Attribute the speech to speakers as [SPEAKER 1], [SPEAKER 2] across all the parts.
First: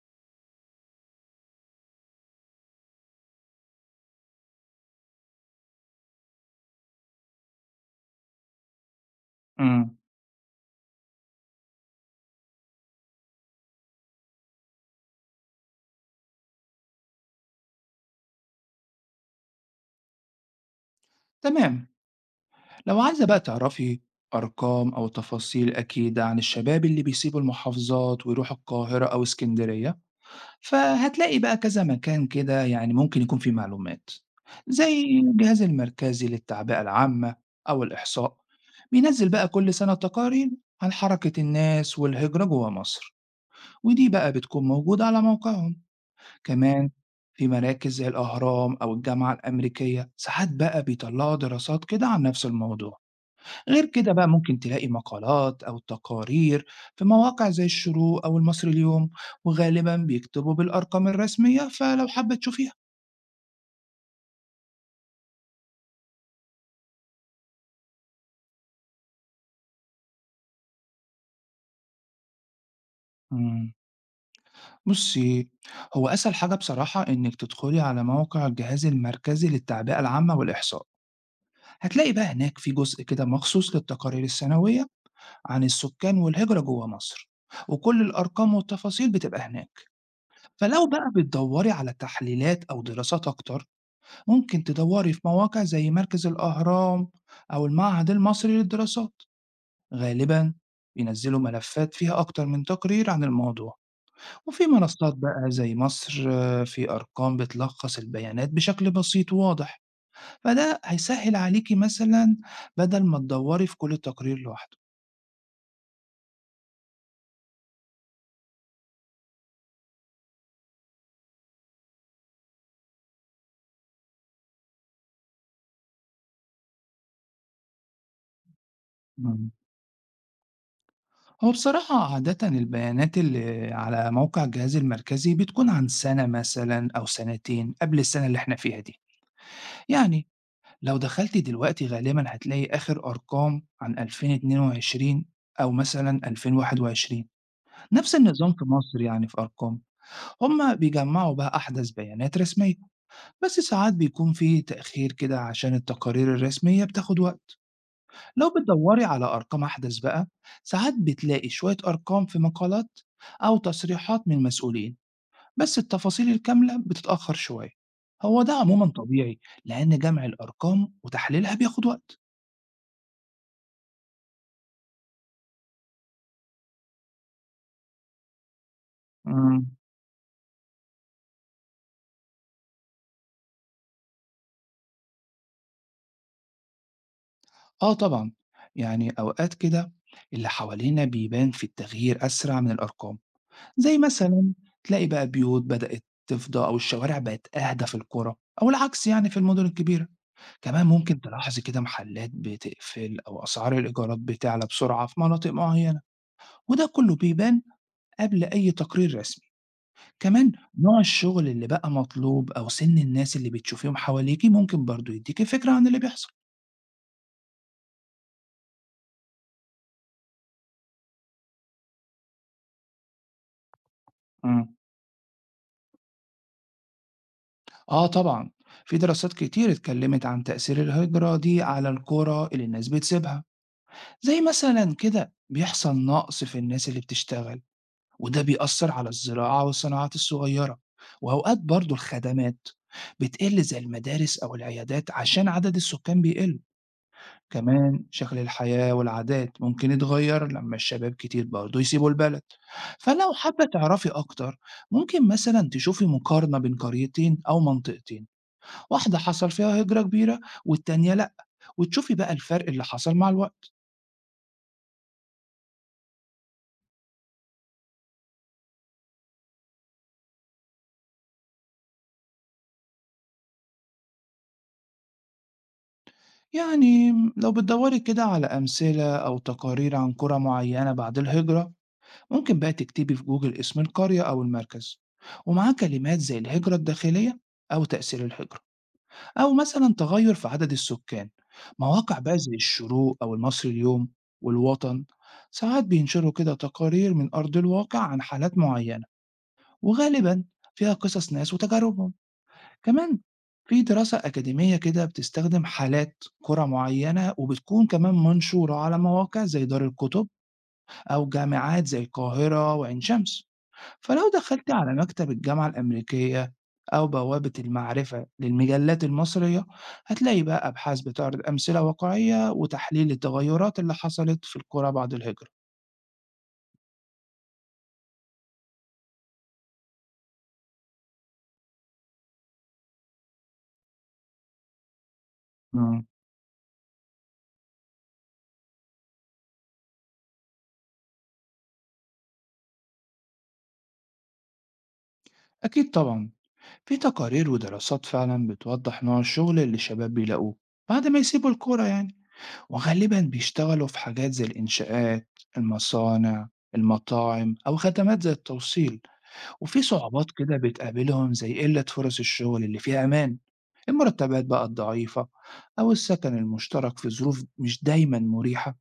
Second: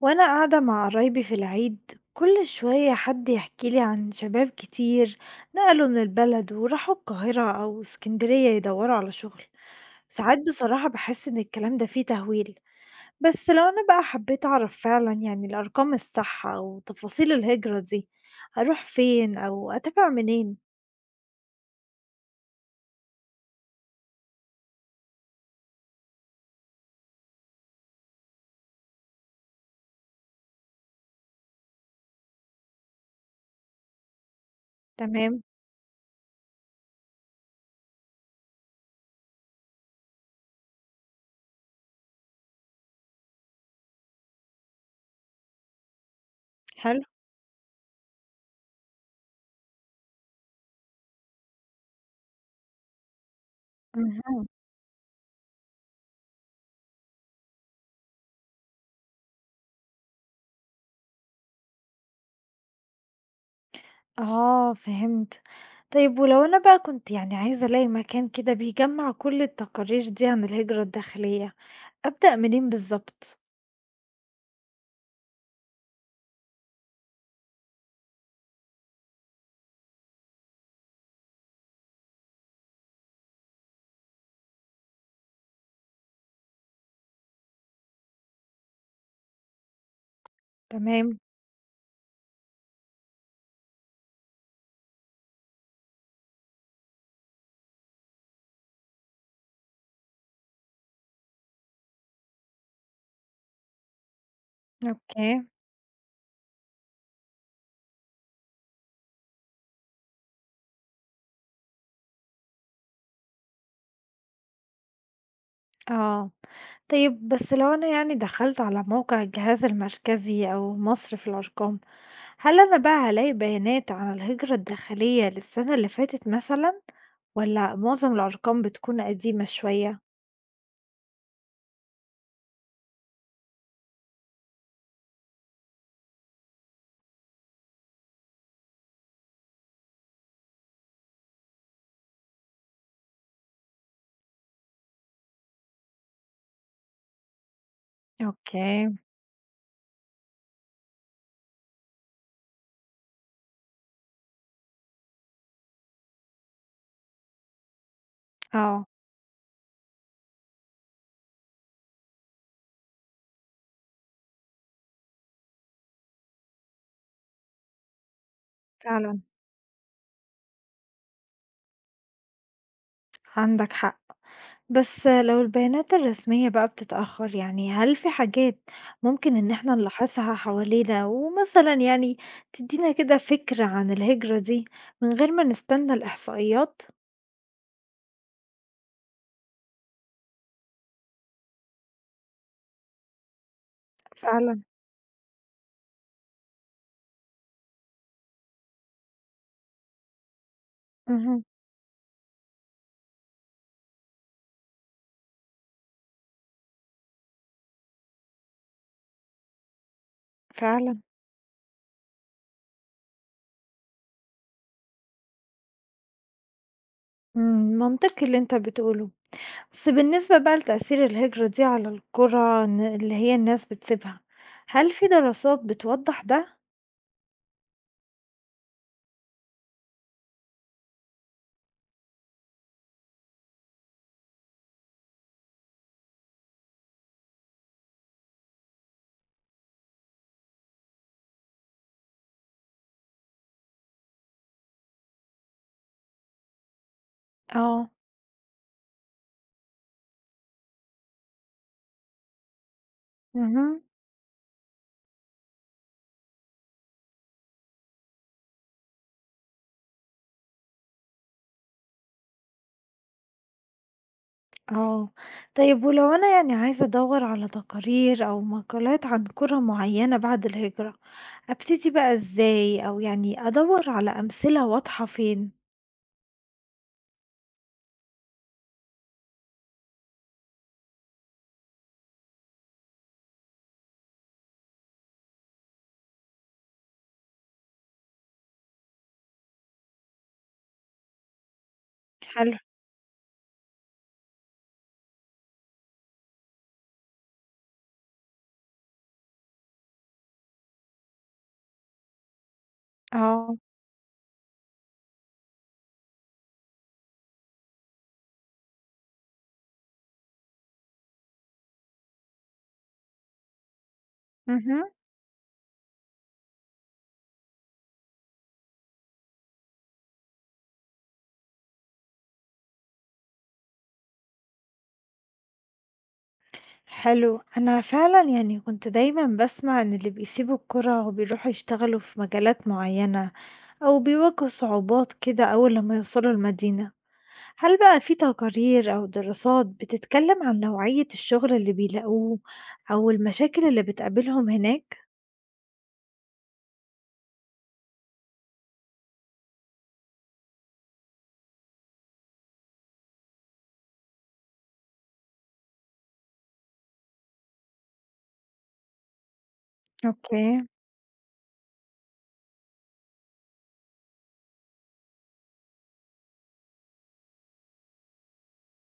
[SPEAKER 1] وانا قاعدة مع قرايبي في العيد، كل شوية حد يحكي لي عن شباب كتير نقلوا من البلد وراحوا القاهرة او اسكندرية يدوروا على شغل.
[SPEAKER 2] إمم،
[SPEAKER 1] ساعات بصراحة بحس ان الكلام ده فيه تهويل، بس لو انا بقى حبيت اعرف فعلا يعني الارقام الصح او تفاصيل الهجرة دي، اروح فين او اتابع منين؟
[SPEAKER 2] تمام. لو عايزة بقى تعرفي أرقام أو تفاصيل أكيدة عن الشباب اللي بيسيبوا المحافظات ويروحوا القاهرة أو إسكندرية، فهتلاقي بقى كذا مكان كده يعني ممكن يكون فيه معلومات، زي
[SPEAKER 1] تمام.
[SPEAKER 2] الجهاز المركزي للتعبئة العامة أو الإحصاء، بينزّل بقى كل سنة تقارير عن حركة الناس والهجرة جوه مصر، ودي بقى بتكون موجودة على موقعهم. كمان
[SPEAKER 1] حلو.
[SPEAKER 2] في مراكز زي الأهرام أو الجامعة الأمريكية ساعات بقى بيطلعوا دراسات كده عن نفس الموضوع. غير كده بقى
[SPEAKER 1] مهم.
[SPEAKER 2] ممكن تلاقي مقالات أو تقارير في مواقع زي الشروق أو المصري اليوم، وغالبا بيكتبوا بالأرقام الرسمية فلو حابة تشوفيها.
[SPEAKER 1] اه، فهمت. طيب ولو انا بقى كنت يعني عايزة الاقي مكان كده بيجمع كل التقارير دي عن الهجرة الداخلية، أبدأ منين بالضبط؟
[SPEAKER 2] مم. بصي، هو أسهل حاجة بصراحة إنك تدخلي على موقع الجهاز المركزي للتعبئة العامة والإحصاء. هتلاقي بقى هناك في جزء كده مخصوص للتقارير السنوية عن السكان والهجرة جوه مصر، وكل الأرقام والتفاصيل بتبقى هناك. فلو بقى
[SPEAKER 1] تمام،
[SPEAKER 2] بتدوري على تحليلات أو دراسات أكتر، ممكن تدوري في مواقع زي مركز الأهرام أو المعهد المصري للدراسات. غالبا بينزلوا ملفات فيها أكتر من تقرير عن الموضوع، وفي منصات
[SPEAKER 1] أوكي،
[SPEAKER 2] بقى زي مصر في أرقام بتلخص البيانات بشكل بسيط وواضح. فده هيسهل عليكي مثلا بدل ما تدوري في كل تقرير لوحده.
[SPEAKER 1] آه، طيب بس لو أنا يعني دخلت على موقع الجهاز المركزي أو مصر في الأرقام، هل أنا بقى هالاقي بيانات عن الهجرة الداخلية للسنة اللي فاتت مثلًا، والّا معظم الأرقام بتكون قديمة
[SPEAKER 2] مم.
[SPEAKER 1] شوية؟
[SPEAKER 2] هو بصراحة عادة البيانات اللي على موقع الجهاز المركزي بتكون عن سنة مثلا أو سنتين قبل السنة اللي احنا فيها دي. يعني لو دخلت دلوقتي غالبا هتلاقي آخر أرقام عن 2022 أو مثلا 2021. نفس النظام في
[SPEAKER 1] أوكي،
[SPEAKER 2] مصر، يعني في أرقام، هما بيجمعوا بقى أحدث بيانات رسمية، بس ساعات بيكون في تأخير كده عشان التقارير الرسمية بتاخد وقت. لو
[SPEAKER 1] آه،
[SPEAKER 2] بتدوري على أرقام أحدث بقى، ساعات بتلاقي شوية أرقام في مقالات أو تصريحات من مسؤولين، بس التفاصيل الكاملة بتتأخر شوية. هو ده عموما
[SPEAKER 1] فعلًا
[SPEAKER 2] طبيعي لأن جمع الأرقام وتحليلها بياخد وقت.
[SPEAKER 1] عندك حق. بس لو البيانات الرسمية بقى بتتأخر، يعني هل في حاجات ممكن إن
[SPEAKER 2] امم،
[SPEAKER 1] احنا نلاحظها حوالينا ومثلا يعني تدينا كده فكرة عن الهجرة دي من غير ما نستنى الإحصائيات؟
[SPEAKER 2] آه طبعا. يعني أوقات كده اللي حوالينا بيبان في التغيير أسرع من الأرقام، زي مثلا
[SPEAKER 1] فعلا.
[SPEAKER 2] تلاقي بقى بيوت بدأت تفضى أو الشوارع بقت أهدى في القرى، أو العكس يعني في المدن الكبيرة. كمان ممكن
[SPEAKER 1] مهم.
[SPEAKER 2] تلاحظي كده محلات بتقفل أو أسعار الإيجارات بتعلى بسرعة في مناطق معينة. وده كله بيبان قبل أي تقرير رسمي. كمان
[SPEAKER 1] فعلا.
[SPEAKER 2] نوع الشغل اللي بقى مطلوب أو سن الناس اللي بتشوفيهم حواليكي ممكن برضو يديكي فكرة عن اللي بيحصل.
[SPEAKER 1] مم، منطقي اللي انت بتقوله. بس بالنسبة بقى لتأثير الهجرة دي على القرى اللي هي الناس بتسيبها،
[SPEAKER 2] مم.
[SPEAKER 1] هل في دراسات بتوضح ده؟
[SPEAKER 2] آه طبعا. في دراسات كتير اتكلمت عن تأثير الهجرة دي على القرى اللي الناس بتسيبها، زي مثلا كده بيحصل نقص في الناس اللي بتشتغل، وده بيأثّر على الزراعة والصناعات الصغيّرة، وأوقات برضه الخدمات بتقِل زي المدارس أو العيادات عشان عدد السكان بيقِل،
[SPEAKER 1] اه.
[SPEAKER 2] كمان شكل الحياة والعادات ممكن يتغيّر لمّا الشباب كتير برضه يسيبوا البلد. فلو حابّة
[SPEAKER 1] مهم.
[SPEAKER 2] تعرفي أكتر، ممكن مثلًا تشوفي مقارنة بين قريتين أو منطقتين، واحدة حصل فيها هجرة كبيرة والتانية لأ، وتشوفي بقى الفرق اللي حصل مع الوقت.
[SPEAKER 1] آه، طيب ولو أنا يعني عايزة أدوّر على تقارير أو مقالات عن قرى معيّنة بعد الهجرة، أبتدي بقى إزاي؟ أو يعني أدوّر على أمثلة واضحة فين؟
[SPEAKER 2] يعني لو بتدوّري كده على أمثلة أو تقارير عن قرى معيّنة بعد الهجرة، ممكن بقى تكتبي في جوجل اسم القرية أو المركز ومعاه كلمات زي الهجرة الداخلية أو تأثير الهجرة أو مثلا تغير في عدد السكان. مواقع بقى زي
[SPEAKER 1] حلو.
[SPEAKER 2] الشروق أو المصري اليوم والوطن ساعات بينشروا كده تقارير من أرض الواقع عن حالات معينة، وغالبا فيها قصص ناس وتجاربهم. كمان
[SPEAKER 1] آه،
[SPEAKER 2] في دراسة أكاديمية كده بتستخدم حالات قرى معينة وبتكون كمان منشورة على مواقع زي دار الكتب أو جامعات زي القاهرة وعين شمس. فلو دخلت
[SPEAKER 1] اهم،
[SPEAKER 2] على مكتب الجامعة الأمريكية أو بوابة المعرفة للمجلات المصرية، هتلاقي بقى أبحاث بتعرض أمثلة واقعية وتحليل التغيرات اللي حصلت في القرى بعد الهجرة.
[SPEAKER 1] حلو، أنا فعلًا يعني كنت دايمًا باسمع إن اللي بيسيبوا القرى وبيروحوا يشتغلوا في مجالات معيّنة أو بيواجهوا صعوبات كده أول لمّا
[SPEAKER 2] مم.
[SPEAKER 1] يوصلوا المدينة. هل بقى في تقارير أو دراسات بتتكلم عن نوعية الشغل اللي بيلاقوه أو المشاكل اللي بتقابلهم هناك؟
[SPEAKER 2] أكيد طبعا. في تقارير ودراسات فعلا بتوضح نوع الشغل اللي الشباب بيلاقوه بعد ما يسيبوا الكورة يعني، وغالبا بيشتغلوا في حاجات زي الإنشاءات، المصانع، المطاعم أو خدمات زي التوصيل. وفي صعوبات كده
[SPEAKER 1] أوكي.
[SPEAKER 2] بتقابلهم زي قلة فرص الشغل اللي فيها أمان، المرتبات بقى الضعيفة، أو السكن المشترك في ظروف مش دايما مريحة.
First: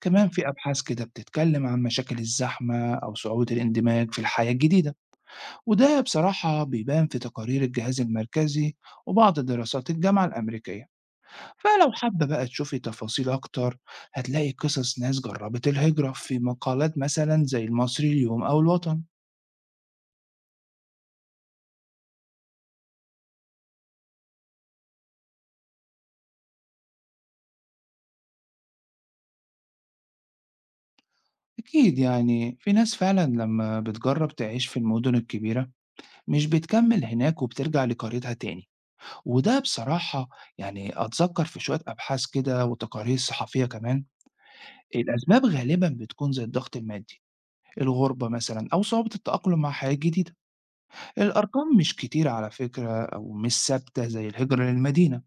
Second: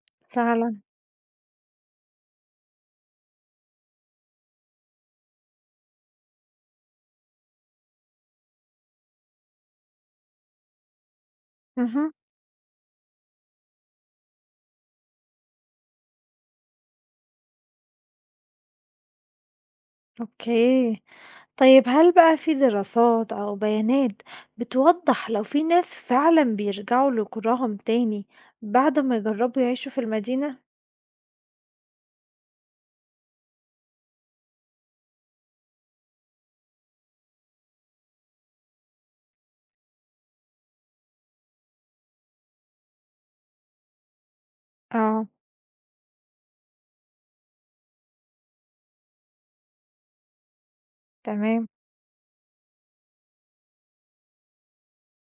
[SPEAKER 2] كمان في
[SPEAKER 1] فعلا.
[SPEAKER 2] أبحاث كده بتتكلم عن مشاكل الزحمة أو صعوبة الاندماج في الحياة الجديدة. وده بصراحة بيبان في تقارير الجهاز المركزي وبعض دراسات الجامعة الأمريكية. فلو
[SPEAKER 1] مهم.
[SPEAKER 2] حابة بقى تشوفي تفاصيل أكتر، هتلاقي قصص ناس جربت الهجرة في مقالات مثلا زي المصري اليوم أو الوطن.
[SPEAKER 1] أوكي، طيب هل بقى في دراسات أو بيانات بتوضح لو في ناس فعلا بيرجعوا لقراهم تاني بعد ما يجربوا يعيشوا في المدينة؟
[SPEAKER 2] أكيد، يعني في ناس فعلا لما بتجرب تعيش في المدن الكبيرة مش بتكمل هناك وبترجع لقريتها تاني. وده بصراحة يعني أتذكر في شوية أبحاث كده وتقارير صحفية كمان.
[SPEAKER 1] اه.
[SPEAKER 2] الأسباب غالبا بتكون زي الضغط المادي، الغربة مثلا، أو صعوبة التأقلم مع حياة جديدة.
[SPEAKER 1] تمام.
[SPEAKER 2] الأرقام مش كتيرة على فكرة أو مش ثابتة زي الهجرة للمدينة،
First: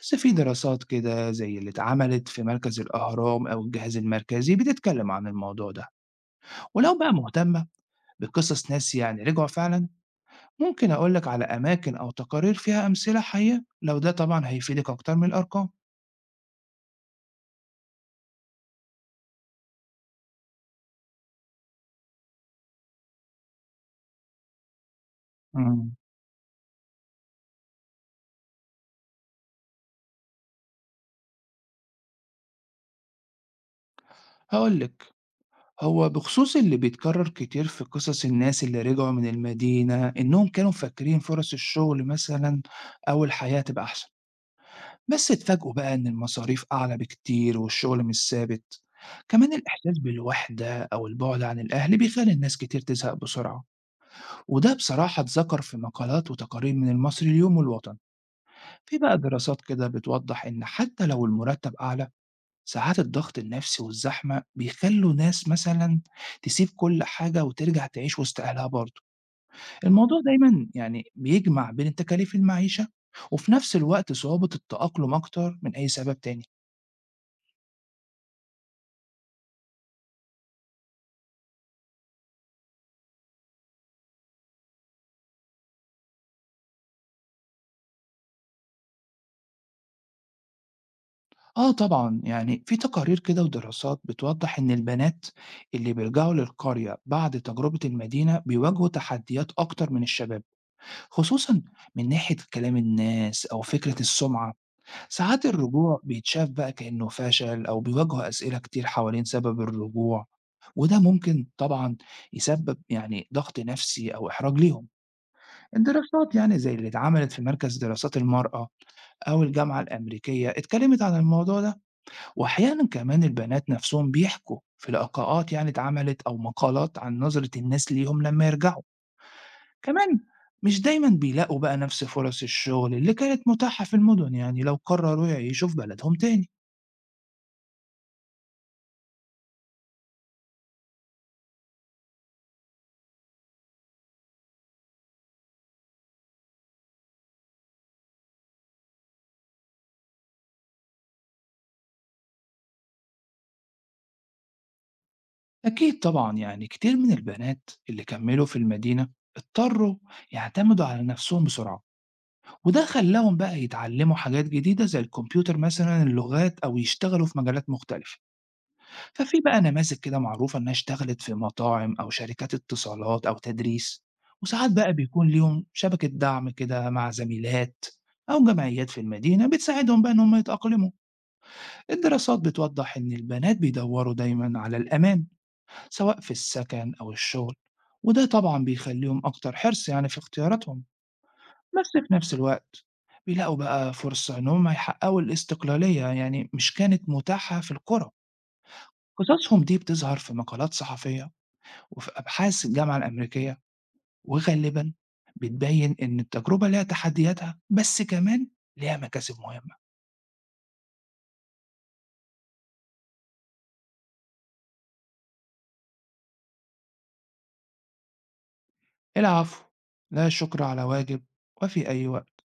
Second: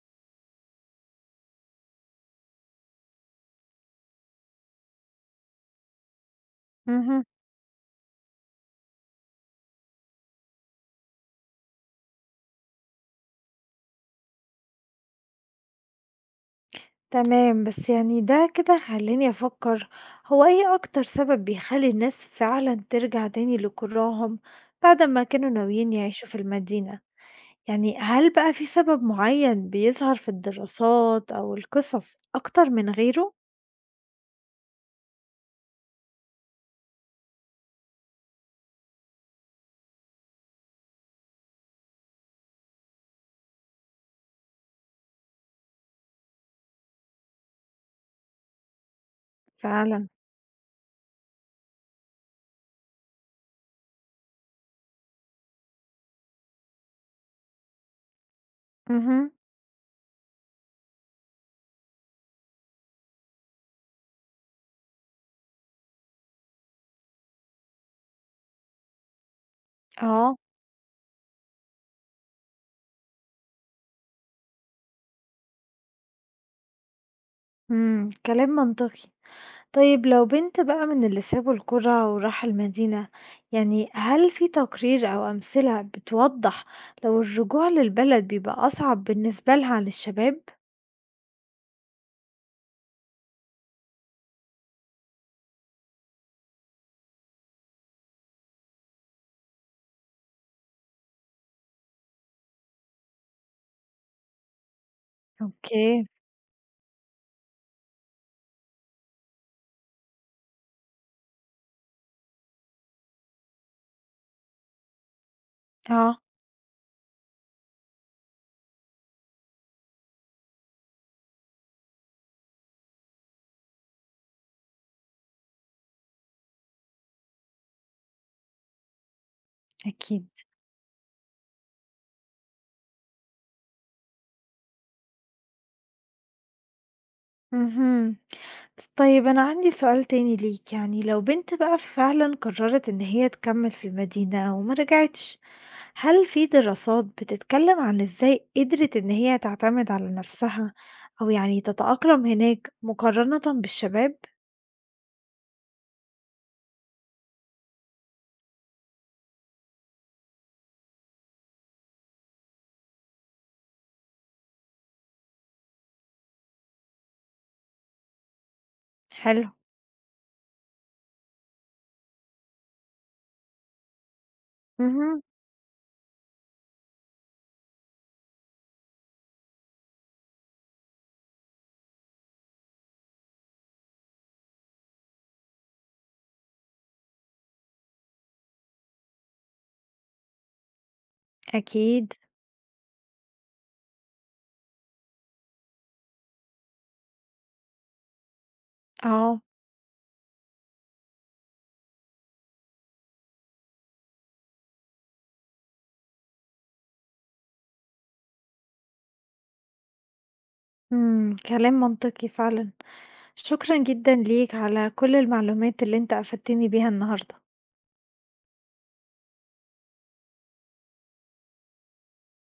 [SPEAKER 2] بس في دراسات كده زي اللي اتعملت في مركز الأهرام أو الجهاز المركزي بتتكلم عن الموضوع ده. ولو بقى
[SPEAKER 1] مهم.
[SPEAKER 2] مهتم بقصص ناس يعني رجعوا فعلا، ممكن أقول لك على أماكن أو تقارير فيها أمثلة حية، لو ده طبعا هيفيدك أكتر من الأرقام.
[SPEAKER 1] تمام، بس يعني ده كده خلّاني أفكّر، هو إيه أكتر سبب بيخلّي الناس فعلًا ترجع تاني لقراهم بعد ما كانوا
[SPEAKER 2] مم.
[SPEAKER 1] ناويين يعيشوا في المدينة؟ يعني هل بقى في سبب معيّن بيظهر في الدراسات أو القصص أكتر من غيره؟
[SPEAKER 2] هقول لك، هو بخصوص اللي بيتكرر كتير في قصص الناس اللي رجعوا من المدينة إنهم كانوا مفكرين فرص الشغل مثلا أو الحياة تبقى أحسن، بس اتفاجئوا بقى إن المصاريف أعلى بكتير والشغل مش ثابت. كمان الإحساس
[SPEAKER 1] فعلًا.
[SPEAKER 2] بالوحدة أو البعد عن الأهل بيخلي الناس كتير تزهق بسرعة. وده بصراحة اتذكر في مقالات وتقارير من المصري اليوم والوطن. في بقى
[SPEAKER 1] اهم.
[SPEAKER 2] دراسات كده بتوضح إن حتى لو المرتب أعلى، ساعات الضغط النفسي والزحمة بيخلوا ناس مثلا تسيب كل حاجة وترجع تعيش وسط أهلها برضه. الموضوع
[SPEAKER 1] آه.
[SPEAKER 2] دايما يعني بيجمع بين تكاليف المعيشة وفي نفس الوقت صعوبة التأقلم أكتر من أي سبب تاني.
[SPEAKER 1] إمم، كلام منطقي. طيب لو بنت بقى من اللي سابوا القرى وراحوا المدينة، يعني هل في تقرير أو أمثلة بتوضح لو الرجوع للبلد بيبقى أصعب بالنسبة لها عن الشباب؟
[SPEAKER 2] آه طبعا، يعني في تقارير كده ودراسات بتوضح إن البنات اللي بيرجعوا للقرية بعد تجربة المدينة بيواجهوا تحديات أكتر من الشباب، خصوصا من ناحية كلام الناس أو فكرة السمعة. ساعات
[SPEAKER 1] اوكي.
[SPEAKER 2] الرجوع بيتشاف بقى كأنه فشل أو بيواجهه أسئلة كتير حوالين سبب الرجوع، وده ممكن طبعا يسبب يعني ضغط نفسي أو إحراج ليهم.
[SPEAKER 1] اه.
[SPEAKER 2] الدراسات يعني زي اللي اتعملت في مركز دراسات المرأة أو الجامعة الأمريكية اتكلمت عن الموضوع ده. وأحيانا كمان البنات نفسهم بيحكوا في لقاءات يعني اتعملت أو مقالات عن نظرة الناس ليهم لما يرجعوا. كمان
[SPEAKER 1] اكيد.
[SPEAKER 2] مش دايما بيلاقوا بقى نفس فرص الشغل اللي كانت متاحة في المدن، يعني لو قرروا يعيشوا في بلدهم تاني.
[SPEAKER 1] مهم. طيب أنا عندي سؤال تاني ليك، يعني لو بنت بقى فعلا قررت إن هي تكمل في المدينة وما رجعتش، هل في دراسات بتتكلم عن إزاي قدرت إن هي تعتمد على نفسها أو يعني تتأقلم هناك مقارنة بالشباب؟
[SPEAKER 2] أكيد طبعا، يعني كتير من البنات اللي كملوا في المدينة اضطروا يعتمدوا على نفسهم بسرعة، وده خلاهم بقى يتعلموا حاجات جديدة زي الكمبيوتر مثلا، اللغات، أو يشتغلوا في مجالات مختلفة. ففي
[SPEAKER 1] حلو،
[SPEAKER 2] بقى نماذج كده معروفة إنها اشتغلت في مطاعم أو شركات اتصالات أو تدريس. وساعات بقى
[SPEAKER 1] اهم،
[SPEAKER 2] بيكون ليهم شبكة دعم كده مع زميلات أو جمعيات في المدينة بتساعدهم بقى إن هم يتأقلموا. الدراسات بتوضح إن البنات بيدوروا دايما على الأمان سواء في السكن أو الشغل، وده طبعا بيخليهم أكتر حرص يعني في اختياراتهم. بس في
[SPEAKER 1] أكيد،
[SPEAKER 2] نفس الوقت بيلاقوا بقى فرصة إن هم يحققوا الاستقلالية يعني مش كانت متاحة في القرى.
[SPEAKER 1] آه،
[SPEAKER 2] قصصهم دي بتظهر في مقالات صحفية وفي أبحاث الجامعة الأمريكية، وغالبا بتبين إن التجربة ليها تحدياتها بس كمان ليها مكاسب مهمة.
[SPEAKER 1] إمم، كلام منطقي فعلًا، شكرًا جدًا ليك على كل المعلومات اللي أنت أفدتني بيها النهارده.
[SPEAKER 2] العفو. لا شكر على واجب. وفي أي وقت.